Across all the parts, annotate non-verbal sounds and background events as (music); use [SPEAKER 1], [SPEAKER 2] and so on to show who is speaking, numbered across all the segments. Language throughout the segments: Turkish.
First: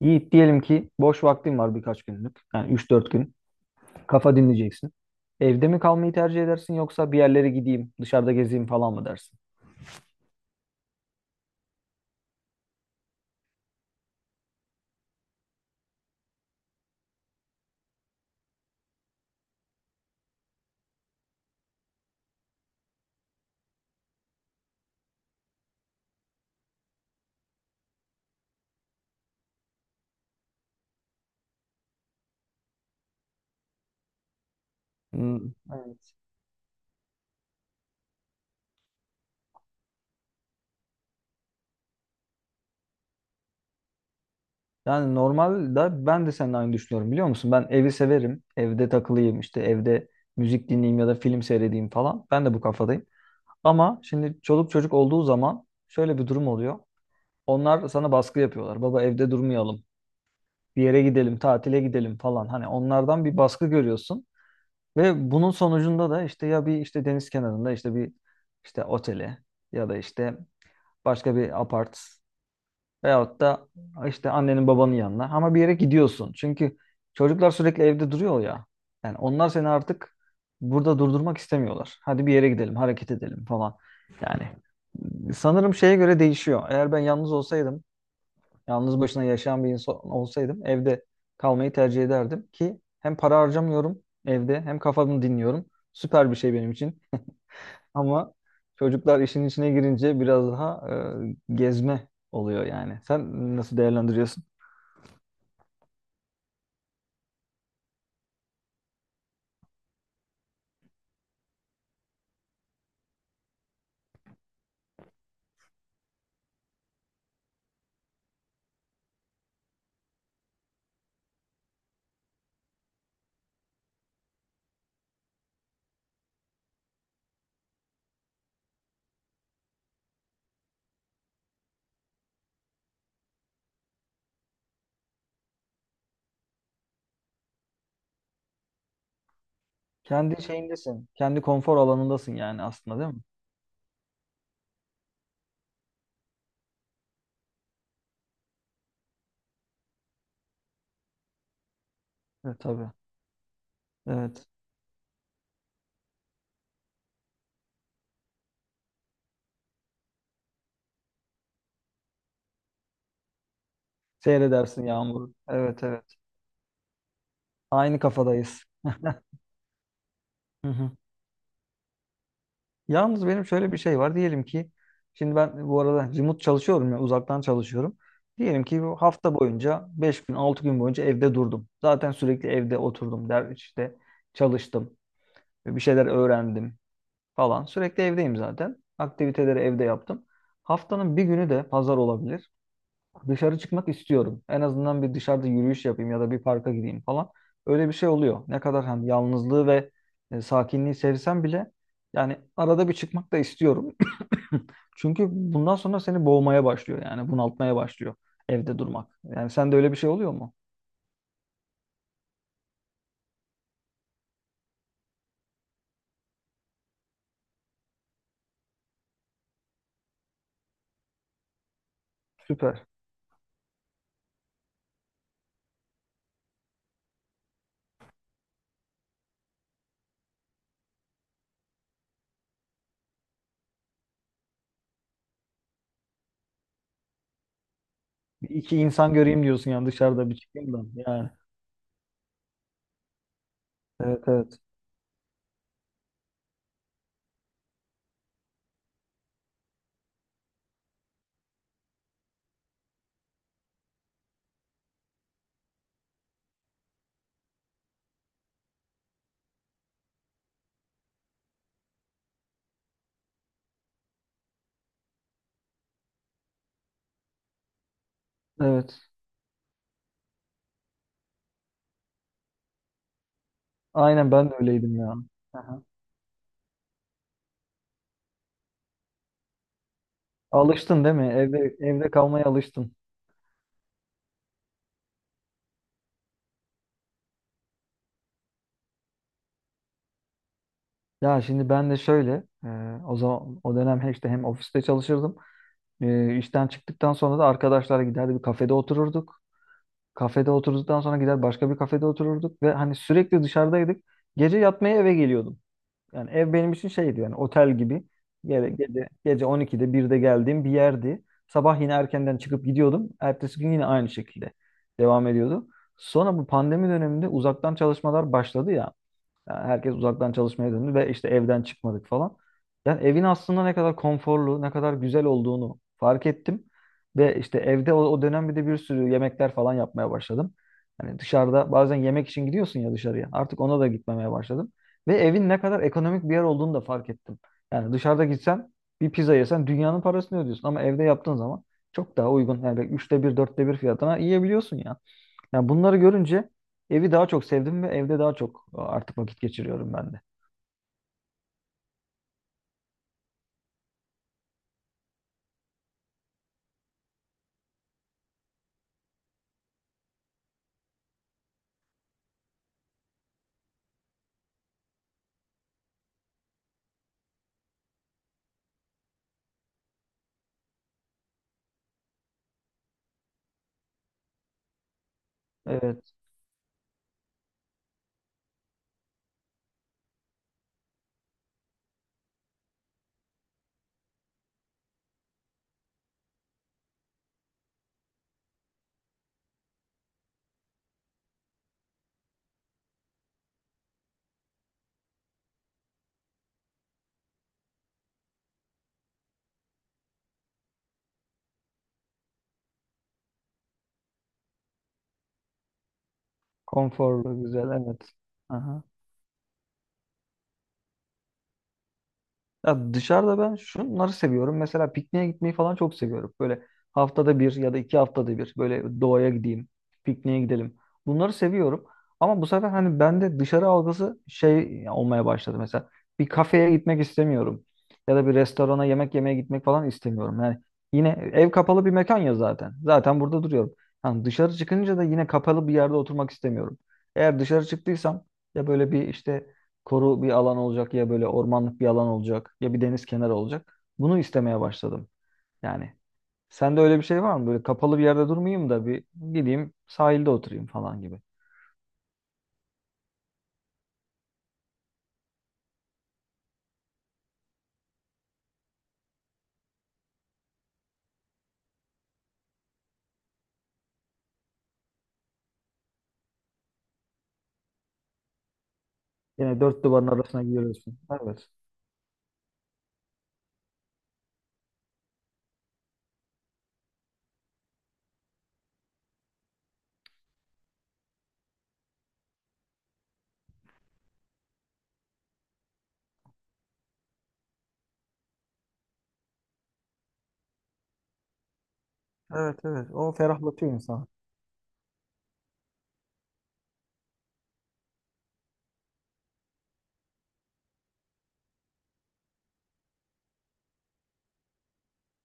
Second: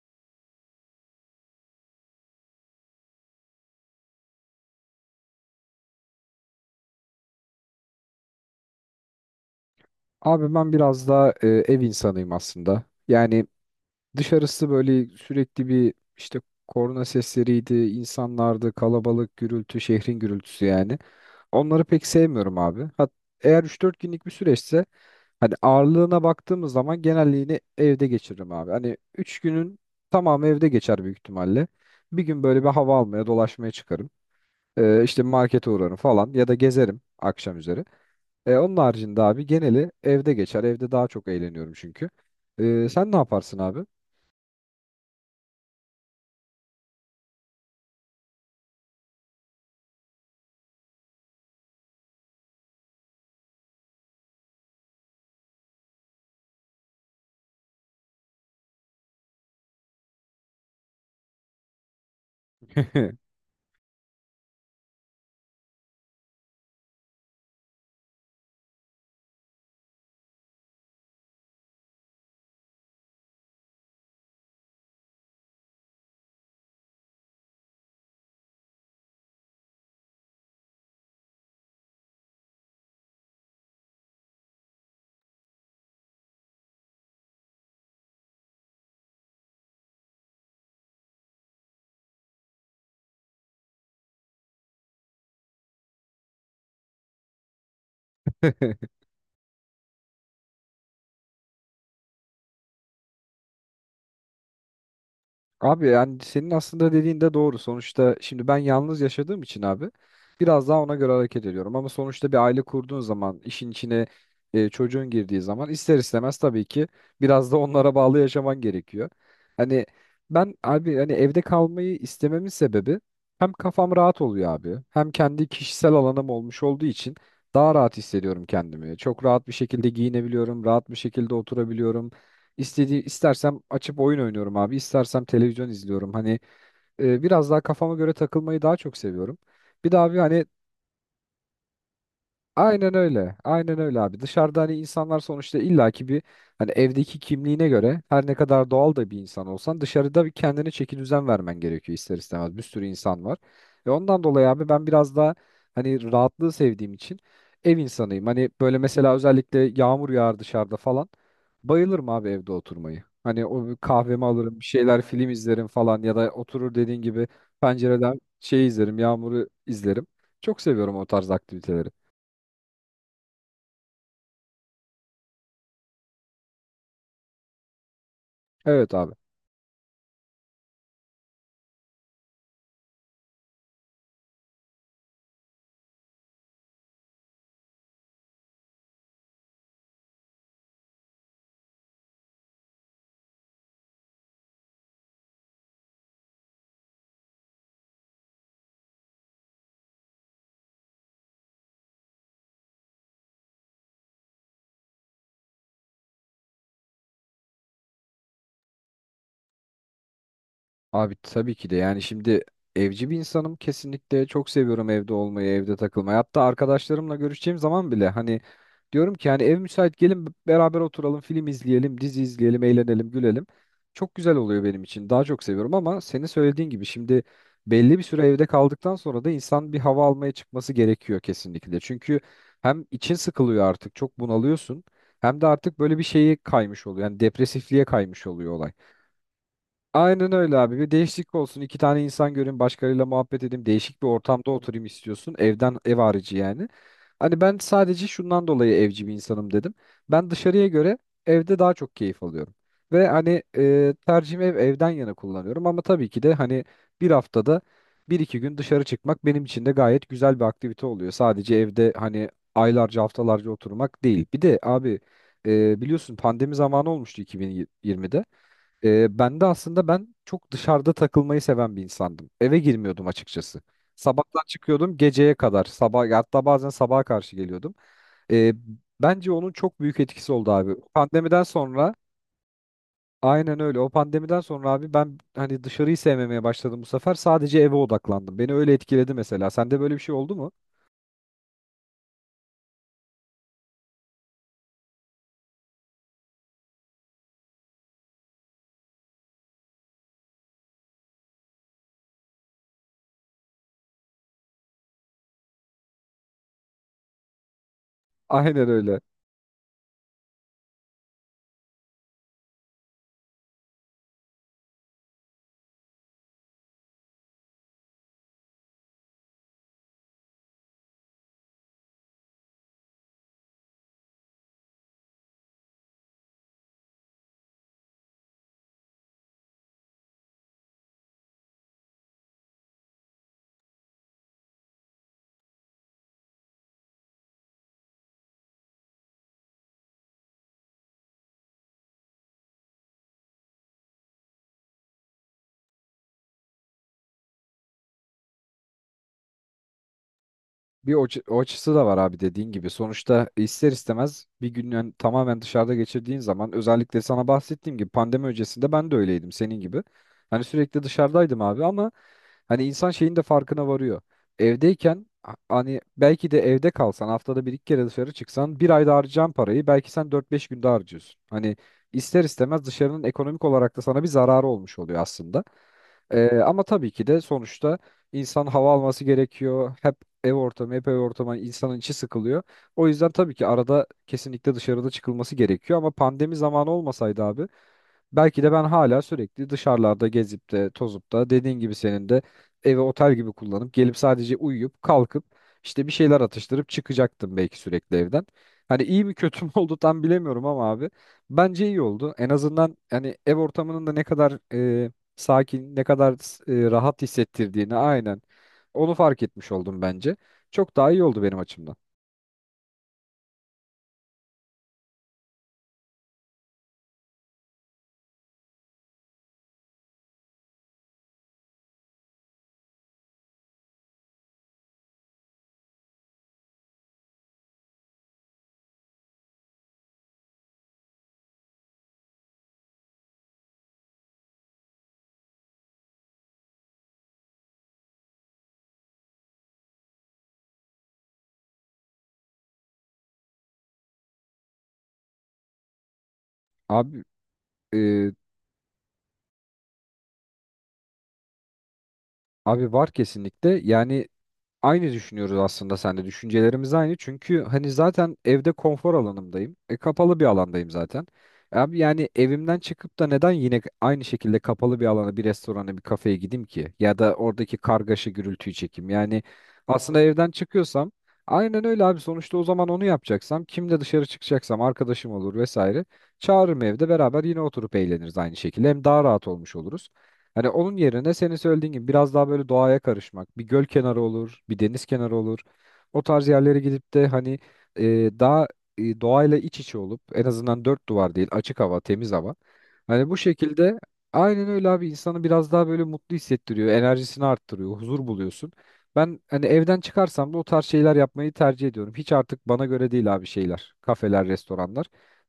[SPEAKER 1] Yiğit diyelim ki boş vaktin var birkaç günlük. Yani üç dört gün. Kafa dinleyeceksin. Evde mi kalmayı tercih edersin yoksa bir yerlere gideyim, dışarıda gezeyim falan mı dersin?
[SPEAKER 2] Abi ben biraz daha ev insanıyım aslında. Yani dışarısı böyle sürekli bir işte korna sesleriydi, insanlardı, kalabalık, gürültü, şehrin gürültüsü yani. Onları pek sevmiyorum abi. Eğer üç dört günlük bir süreçse hani ağırlığına baktığımız zaman genelliğini evde geçiririm abi. Hani 3 günün tamamı evde geçer büyük ihtimalle. Bir gün böyle bir hava almaya, dolaşmaya çıkarım. İşte
[SPEAKER 1] Hmm,
[SPEAKER 2] markete uğrarım
[SPEAKER 1] evet.
[SPEAKER 2] falan ya da gezerim akşam üzeri. Onun haricinde abi geneli evde geçer. Evde daha çok eğleniyorum çünkü. Sen ne yaparsın abi?
[SPEAKER 1] Yani normalde ben de seninle aynı düşünüyorum biliyor musun? Ben evi severim. Evde takılayım işte evde müzik dinleyeyim ya da film seyredeyim falan. Ben de bu kafadayım. Ama şimdi çoluk çocuk olduğu zaman şöyle bir durum oluyor. Onlar sana baskı yapıyorlar. Baba evde durmayalım. Bir yere gidelim, tatile gidelim falan. Hani onlardan bir baskı görüyorsun. Ve bunun sonucunda da işte ya bir işte deniz kenarında işte bir işte otele ya da işte başka bir apart veyahut da işte annenin babanın yanına ama bir yere gidiyorsun. Çünkü çocuklar sürekli evde duruyor ya. Yani onlar seni artık burada durdurmak istemiyorlar. Hadi bir yere gidelim, hareket edelim falan. Yani sanırım şeye göre değişiyor. Eğer ben yalnız olsaydım yalnız başına yaşayan bir insan olsaydım evde kalmayı tercih ederdim ki hem para harcamıyorum evde hem kafamı dinliyorum. Süper bir şey benim için. Ama
[SPEAKER 2] (laughs)
[SPEAKER 1] çocuklar işin içine girince biraz daha gezme oluyor yani. Sen nasıl değerlendiriyorsun?
[SPEAKER 2] Abi yani senin aslında dediğin de doğru. Sonuçta şimdi ben yalnız yaşadığım için abi biraz daha ona göre hareket ediyorum. Ama sonuçta bir aile kurduğun zaman işin içine çocuğun girdiği zaman ister istemez tabii ki biraz da onlara bağlı yaşaman gerekiyor. Hani ben abi hani evde kalmayı istememin sebebi hem kafam rahat oluyor abi hem kendi kişisel alanım olmuş olduğu için daha rahat hissediyorum kendimi. Çok rahat bir şekilde giyinebiliyorum, rahat bir şekilde oturabiliyorum. İstediği istersem açıp oyun oynuyorum abi, istersem televizyon izliyorum. Hani biraz daha kafama göre takılmayı daha çok seviyorum. Bir de abi
[SPEAKER 1] Kendi
[SPEAKER 2] hani
[SPEAKER 1] şeyindesin. Kendi konfor alanındasın yani
[SPEAKER 2] aynen
[SPEAKER 1] aslında değil mi?
[SPEAKER 2] öyle. Aynen öyle abi. Dışarıda hani insanlar sonuçta illaki bir hani evdeki kimliğine göre her ne kadar doğal da bir insan olsan dışarıda bir kendine çeki düzen vermen gerekiyor ister istemez.
[SPEAKER 1] Evet
[SPEAKER 2] Bir sürü
[SPEAKER 1] tabii.
[SPEAKER 2] insan var. Ve ondan
[SPEAKER 1] Evet.
[SPEAKER 2] dolayı abi ben biraz daha hani rahatlığı sevdiğim için ev insanıyım. Hani böyle mesela özellikle yağmur yağar dışarıda falan. Bayılırım abi evde oturmayı. Hani o bir kahvemi alırım, bir
[SPEAKER 1] Seyredersin
[SPEAKER 2] şeyler film
[SPEAKER 1] yağmuru.
[SPEAKER 2] izlerim
[SPEAKER 1] Evet
[SPEAKER 2] falan
[SPEAKER 1] evet.
[SPEAKER 2] ya da oturur dediğin gibi
[SPEAKER 1] Aynı
[SPEAKER 2] pencereden
[SPEAKER 1] kafadayız.
[SPEAKER 2] şey izlerim,
[SPEAKER 1] (laughs)
[SPEAKER 2] yağmuru izlerim. Çok
[SPEAKER 1] Hı hı.
[SPEAKER 2] seviyorum o tarz aktiviteleri.
[SPEAKER 1] Yalnız benim şöyle bir şey var. Diyelim ki şimdi ben bu arada remote çalışıyorum ya uzaktan çalışıyorum. Diyelim ki
[SPEAKER 2] Evet
[SPEAKER 1] bu
[SPEAKER 2] abi.
[SPEAKER 1] hafta boyunca 5 gün 6 gün boyunca evde durdum. Zaten sürekli evde oturdum der işte çalıştım. Bir şeyler öğrendim falan. Sürekli evdeyim zaten. Aktiviteleri evde yaptım. Haftanın bir günü de pazar olabilir. Dışarı çıkmak istiyorum. En azından bir dışarıda yürüyüş yapayım ya da bir parka gideyim falan. Öyle bir şey oluyor. Ne kadar hani yalnızlığı ve sakinliği sevsem bile yani arada bir çıkmak da istiyorum. (laughs) Çünkü bundan sonra seni boğmaya başlıyor yani bunaltmaya başlıyor evde durmak. Yani sende öyle bir şey oluyor mu?
[SPEAKER 2] Abi tabii ki de yani şimdi evci bir insanım kesinlikle çok seviyorum evde olmayı, evde takılmayı. Hatta arkadaşlarımla görüşeceğim zaman bile hani diyorum ki hani ev müsait gelin beraber oturalım, film izleyelim, dizi izleyelim,
[SPEAKER 1] Süper.
[SPEAKER 2] eğlenelim, gülelim. Çok güzel oluyor benim için. Daha çok seviyorum ama senin söylediğin gibi şimdi belli bir süre evde kaldıktan sonra da insan bir hava almaya çıkması gerekiyor kesinlikle. Çünkü hem için sıkılıyor artık, çok bunalıyorsun. Hem de artık böyle bir şeye kaymış oluyor. Yani depresifliğe kaymış oluyor
[SPEAKER 1] Bir
[SPEAKER 2] olay.
[SPEAKER 1] iki insan göreyim diyorsun yani
[SPEAKER 2] Aynen
[SPEAKER 1] dışarıda bir
[SPEAKER 2] öyle
[SPEAKER 1] çıkayım
[SPEAKER 2] abi.
[SPEAKER 1] da
[SPEAKER 2] Bir
[SPEAKER 1] yani.
[SPEAKER 2] değişiklik olsun. İki tane insan görün başkalarıyla muhabbet edeyim. Değişik bir
[SPEAKER 1] Evet
[SPEAKER 2] ortamda
[SPEAKER 1] evet.
[SPEAKER 2] oturayım istiyorsun. Evden ev harici yani. Hani ben sadece şundan dolayı evci bir insanım dedim. Ben dışarıya göre evde daha çok keyif alıyorum. Ve hani tercihimi ev, evden yana kullanıyorum. Ama tabii ki de hani bir haftada bir iki gün dışarı çıkmak benim için de gayet güzel bir aktivite oluyor. Sadece evde hani aylarca haftalarca oturmak değil. Bir de abi biliyorsun pandemi zamanı olmuştu 2020'de.
[SPEAKER 1] Evet.
[SPEAKER 2] Ben de aslında ben çok dışarıda takılmayı seven bir insandım. Eve girmiyordum açıkçası.
[SPEAKER 1] Aynen
[SPEAKER 2] Sabahtan
[SPEAKER 1] ben de
[SPEAKER 2] çıkıyordum
[SPEAKER 1] öyleydim ya.
[SPEAKER 2] geceye kadar.
[SPEAKER 1] Aha.
[SPEAKER 2] Sabah hatta bazen sabaha karşı geliyordum. Ee, bence onun çok büyük etkisi oldu abi.
[SPEAKER 1] Alıştın değil mi?
[SPEAKER 2] Pandemiden
[SPEAKER 1] Evde
[SPEAKER 2] sonra
[SPEAKER 1] evde kalmaya alıştın.
[SPEAKER 2] aynen öyle. O pandemiden sonra abi ben hani dışarıyı sevmemeye başladım bu sefer. Sadece eve odaklandım. Beni öyle etkiledi mesela. Sende böyle bir şey oldu mu?
[SPEAKER 1] Ya şimdi ben de şöyle e, o zaman o dönem hem işte hem ofiste çalışırdım. E, işten çıktıktan sonra da arkadaşlara giderdi bir kafede otururduk. Kafede oturduktan sonra gider başka bir kafede otururduk ve hani sürekli dışarıdaydık. Gece yatmaya eve geliyordum. Yani ev benim için şeydi yani otel gibi.
[SPEAKER 2] Aynen
[SPEAKER 1] Gece,
[SPEAKER 2] öyle.
[SPEAKER 1] gece, gece 12'de 1'de geldiğim bir yerdi. Sabah yine erkenden çıkıp gidiyordum. Ertesi gün yine aynı şekilde devam ediyordu. Sonra bu pandemi döneminde uzaktan çalışmalar başladı ya. Yani herkes uzaktan çalışmaya döndü ve işte evden çıkmadık falan. Yani evin aslında ne kadar konforlu, ne kadar güzel olduğunu fark ettim. Ve işte evde o dönem bir de bir sürü yemekler falan yapmaya başladım. Hani dışarıda bazen yemek için gidiyorsun ya dışarıya. Artık ona da gitmemeye başladım. Ve evin ne kadar ekonomik bir yer olduğunu da fark ettim. Yani dışarıda gitsen bir pizza yesen dünyanın parasını ödüyorsun. Ama evde yaptığın zaman çok daha uygun. Yani üçte bir, dörtte bir fiyatına yiyebiliyorsun ya. Yani bunları görünce evi daha çok sevdim ve evde daha çok artık vakit geçiriyorum ben de.
[SPEAKER 2] Bir o açısı da var abi dediğin gibi. Sonuçta ister istemez bir gün tamamen dışarıda geçirdiğin zaman özellikle sana bahsettiğim gibi pandemi öncesinde ben de öyleydim senin gibi. Hani sürekli dışarıdaydım abi ama hani insan şeyin de farkına varıyor. Hani belki de evde kalsan haftada bir iki kere dışarı çıksan bir ayda harcayacağın parayı belki sen dört beş günde harcıyorsun. Hani ister istemez dışarının ekonomik olarak da sana bir zararı olmuş oluyor aslında.
[SPEAKER 1] Evet.
[SPEAKER 2] Ama tabii ki de sonuçta insan hava alması gerekiyor. Hep ev ortamı, hep ev ortamı hani insanın içi sıkılıyor. O yüzden tabii ki arada kesinlikle dışarıda çıkılması gerekiyor ama pandemi zamanı olmasaydı abi belki de ben hala sürekli dışarılarda gezip de tozup da dediğin gibi senin de evi otel gibi kullanıp gelip sadece uyuyup kalkıp işte bir şeyler atıştırıp çıkacaktım belki sürekli evden. Hani iyi mi kötü mü (laughs) oldu tam bilemiyorum ama abi bence iyi oldu. En azından hani ev ortamının da ne kadar e, sakin, ne kadar rahat
[SPEAKER 1] Konforlu, güzel,
[SPEAKER 2] hissettirdiğini
[SPEAKER 1] evet.
[SPEAKER 2] aynen
[SPEAKER 1] Aha.
[SPEAKER 2] onu fark etmiş oldum bence. Çok daha iyi oldu benim açımdan.
[SPEAKER 1] Ya dışarıda ben şunları seviyorum. Mesela pikniğe gitmeyi falan çok seviyorum. Böyle haftada bir ya da iki haftada bir böyle doğaya gideyim, pikniğe gidelim. Bunları seviyorum. Ama bu sefer hani bende dışarı algısı şey olmaya başladı mesela. Bir kafeye gitmek istemiyorum. Ya da bir restorana yemek yemeye gitmek falan istemiyorum. Yani yine ev kapalı bir mekan ya zaten. Zaten burada duruyorum. Yani dışarı çıkınca da yine kapalı bir yerde oturmak istemiyorum. Eğer dışarı çıktıysam ya böyle bir işte koru bir alan olacak ya böyle ormanlık bir alan olacak ya bir deniz kenarı olacak. Bunu istemeye başladım. Yani sende öyle
[SPEAKER 2] Abi
[SPEAKER 1] bir şey var mı? Böyle kapalı bir
[SPEAKER 2] e,
[SPEAKER 1] yerde durmayayım da bir gideyim sahilde oturayım falan gibi.
[SPEAKER 2] abi var kesinlikle. Yani aynı düşünüyoruz aslında sen de. Düşüncelerimiz aynı. Çünkü hani zaten evde konfor alanımdayım. E, kapalı bir alandayım zaten. Abi yani evimden çıkıp da neden yine aynı şekilde kapalı bir alana, bir restorana, bir kafeye gideyim ki? Ya da oradaki kargaşa gürültüyü çekeyim. Yani
[SPEAKER 1] Yine dört
[SPEAKER 2] aslında
[SPEAKER 1] duvarın
[SPEAKER 2] evden
[SPEAKER 1] arasına
[SPEAKER 2] çıkıyorsam
[SPEAKER 1] giriyorsun. Evet.
[SPEAKER 2] aynen öyle abi. Sonuçta o zaman onu yapacaksam, kimle dışarı çıkacaksam arkadaşım olur vesaire. Çağırırım evde beraber yine oturup eğleniriz aynı şekilde. Hem daha rahat olmuş oluruz. Hani onun yerine senin söylediğin gibi biraz daha böyle doğaya karışmak. Bir göl kenarı olur, bir deniz kenarı olur. O tarz yerlere gidip de hani e, daha doğayla iç içe olup en azından dört duvar değil açık hava, temiz hava.
[SPEAKER 1] Evet evet.
[SPEAKER 2] Hani
[SPEAKER 1] O
[SPEAKER 2] bu
[SPEAKER 1] ferahlatıyor
[SPEAKER 2] şekilde
[SPEAKER 1] insanı.
[SPEAKER 2] aynen öyle abi insanı biraz daha böyle mutlu hissettiriyor, enerjisini arttırıyor, huzur buluyorsun. Ben hani evden çıkarsam da o tarz şeyler yapmayı tercih ediyorum. Hiç artık bana göre değil abi şeyler, kafeler, restoranlar.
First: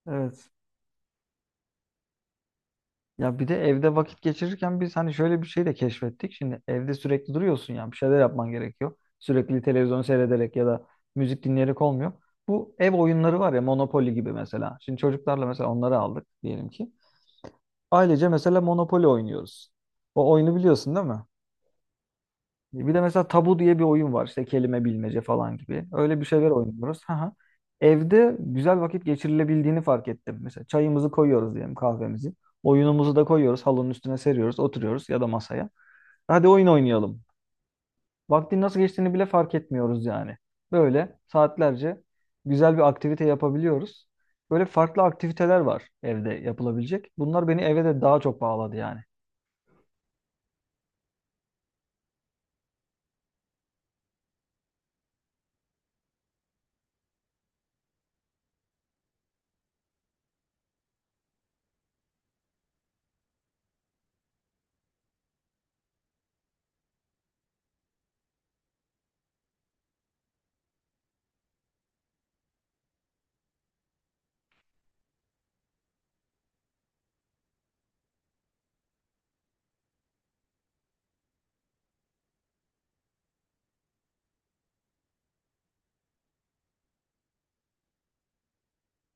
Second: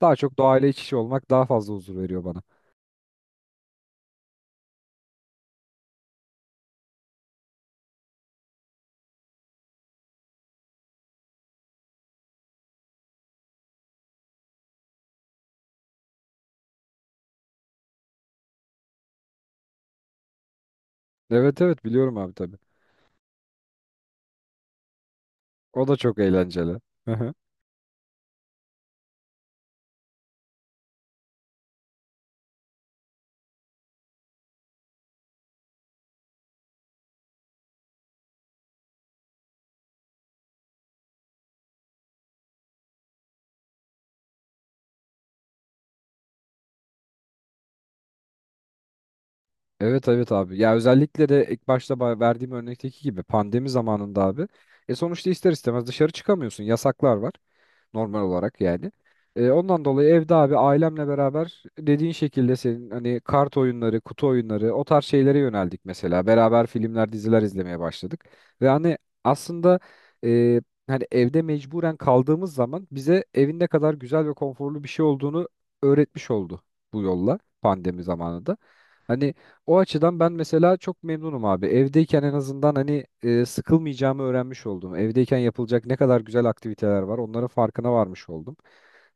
[SPEAKER 2] Daha çok
[SPEAKER 1] Evet.
[SPEAKER 2] doğayla iç içe olmak daha fazla huzur veriyor bana.
[SPEAKER 1] Ya bir de evde vakit geçirirken biz hani şöyle bir şey de keşfettik. Şimdi evde sürekli duruyorsun ya bir şeyler yapman gerekiyor. Sürekli televizyon seyrederek ya da müzik dinleyerek olmuyor. Bu ev oyunları var ya Monopoly gibi mesela. Şimdi çocuklarla mesela onları aldık diyelim ki. Ailece mesela Monopoly oynuyoruz. O oyunu biliyorsun değil mi?
[SPEAKER 2] Evet evet biliyorum abi tabii.
[SPEAKER 1] Bir de mesela tabu diye bir oyun var işte kelime bilmece falan gibi.
[SPEAKER 2] O da çok
[SPEAKER 1] Öyle bir şeyler
[SPEAKER 2] eğlenceli.
[SPEAKER 1] oynuyoruz.
[SPEAKER 2] Hı
[SPEAKER 1] Hı hı.
[SPEAKER 2] hı.
[SPEAKER 1] Evde güzel vakit geçirilebildiğini fark ettim. Mesela çayımızı koyuyoruz diyelim kahvemizi. Oyunumuzu da koyuyoruz halının üstüne seriyoruz oturuyoruz ya da masaya. Hadi oyun oynayalım. Vaktin nasıl geçtiğini bile fark etmiyoruz yani. Böyle saatlerce güzel bir aktivite yapabiliyoruz. Böyle farklı aktiviteler var evde yapılabilecek. Bunlar beni eve de daha çok bağladı yani.
[SPEAKER 2] Evet evet abi. Ya özellikle de ilk başta verdiğim örnekteki gibi pandemi zamanında abi. E sonuçta ister istemez dışarı çıkamıyorsun. Yasaklar var, normal olarak yani. Ondan dolayı evde abi ailemle beraber dediğin şekilde senin hani kart oyunları, kutu oyunları o tarz şeylere yöneldik mesela. Beraber filmler, diziler izlemeye başladık. Ve hani aslında e, hani evde mecburen kaldığımız zaman bize evin ne kadar güzel ve konforlu bir şey olduğunu öğretmiş oldu bu yolla pandemi zamanında. Hani o açıdan ben mesela çok memnunum abi. Evdeyken en azından hani sıkılmayacağımı öğrenmiş oldum. Evdeyken yapılacak ne kadar güzel aktiviteler var, onların farkına varmış oldum.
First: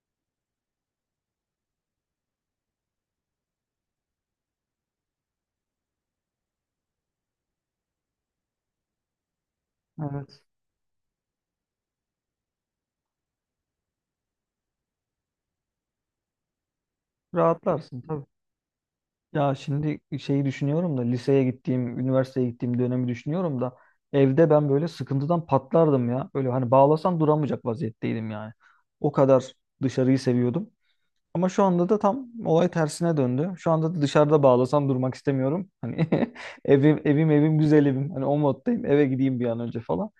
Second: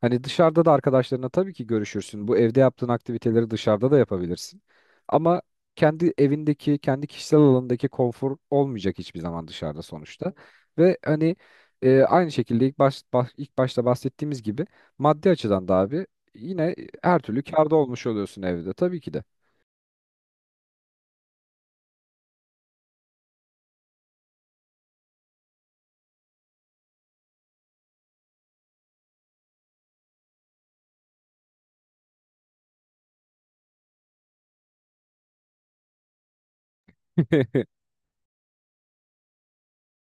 [SPEAKER 2] Hani dışarıda da arkadaşlarına tabii ki görüşürsün. Bu evde yaptığın aktiviteleri dışarıda da yapabilirsin. Ama kendi evindeki, kendi kişisel alanındaki konfor olmayacak hiçbir zaman dışarıda sonuçta.
[SPEAKER 1] Evet.
[SPEAKER 2] Ve hani aynı şekilde ilk başta bahsettiğimiz gibi maddi açıdan da abi yine her türlü kârda
[SPEAKER 1] Rahatlarsın
[SPEAKER 2] olmuş
[SPEAKER 1] tabii.
[SPEAKER 2] oluyorsun evde tabii ki de.
[SPEAKER 1] Ya şimdi şeyi düşünüyorum da liseye gittiğim, üniversiteye gittiğim dönemi düşünüyorum da evde ben böyle sıkıntıdan patlardım ya. Böyle hani bağlasan duramayacak vaziyetteydim yani. O kadar dışarıyı seviyordum. Ama şu anda da tam olay tersine döndü. Şu anda da dışarıda bağlasam durmak istemiyorum. Hani (laughs) evim evim evim
[SPEAKER 2] (laughs)
[SPEAKER 1] güzel evim. Hani o moddayım. Eve gideyim bir an önce falan.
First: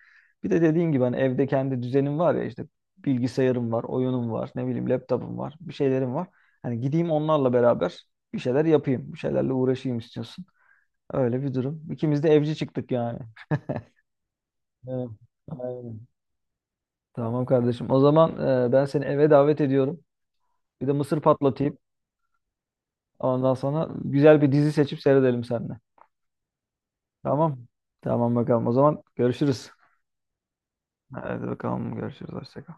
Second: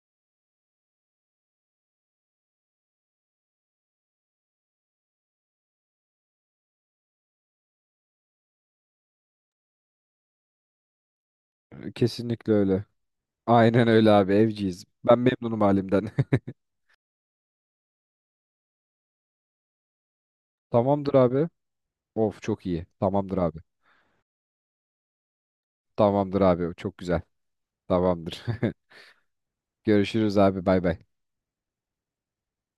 [SPEAKER 1] Bir de dediğin gibi hani evde kendi düzenim var ya işte bilgisayarım var, oyunum var, ne bileyim laptopum var, bir şeylerim var. Hani gideyim onlarla beraber bir şeyler yapayım, bir şeylerle uğraşayım istiyorsun. Öyle bir durum. İkimiz de
[SPEAKER 2] Kesinlikle
[SPEAKER 1] evci
[SPEAKER 2] öyle.
[SPEAKER 1] çıktık yani.
[SPEAKER 2] Aynen öyle abi evciyiz.
[SPEAKER 1] Evet,
[SPEAKER 2] Ben memnunum
[SPEAKER 1] aynen.
[SPEAKER 2] halimden.
[SPEAKER 1] Tamam kardeşim. O zaman ben seni eve davet ediyorum.
[SPEAKER 2] (laughs)
[SPEAKER 1] Bir de
[SPEAKER 2] Tamamdır
[SPEAKER 1] mısır
[SPEAKER 2] abi.
[SPEAKER 1] patlatayım.
[SPEAKER 2] Of çok iyi. Tamamdır
[SPEAKER 1] Ondan
[SPEAKER 2] abi.
[SPEAKER 1] sonra güzel bir dizi seçip seyredelim seninle.
[SPEAKER 2] Tamamdır abi. Çok güzel.
[SPEAKER 1] Tamam. Tamam
[SPEAKER 2] Tamamdır.
[SPEAKER 1] bakalım. O
[SPEAKER 2] (laughs)
[SPEAKER 1] zaman görüşürüz.
[SPEAKER 2] Görüşürüz abi. Bay bay.
[SPEAKER 1] Hadi bakalım görüşürüz. Hoşça kal.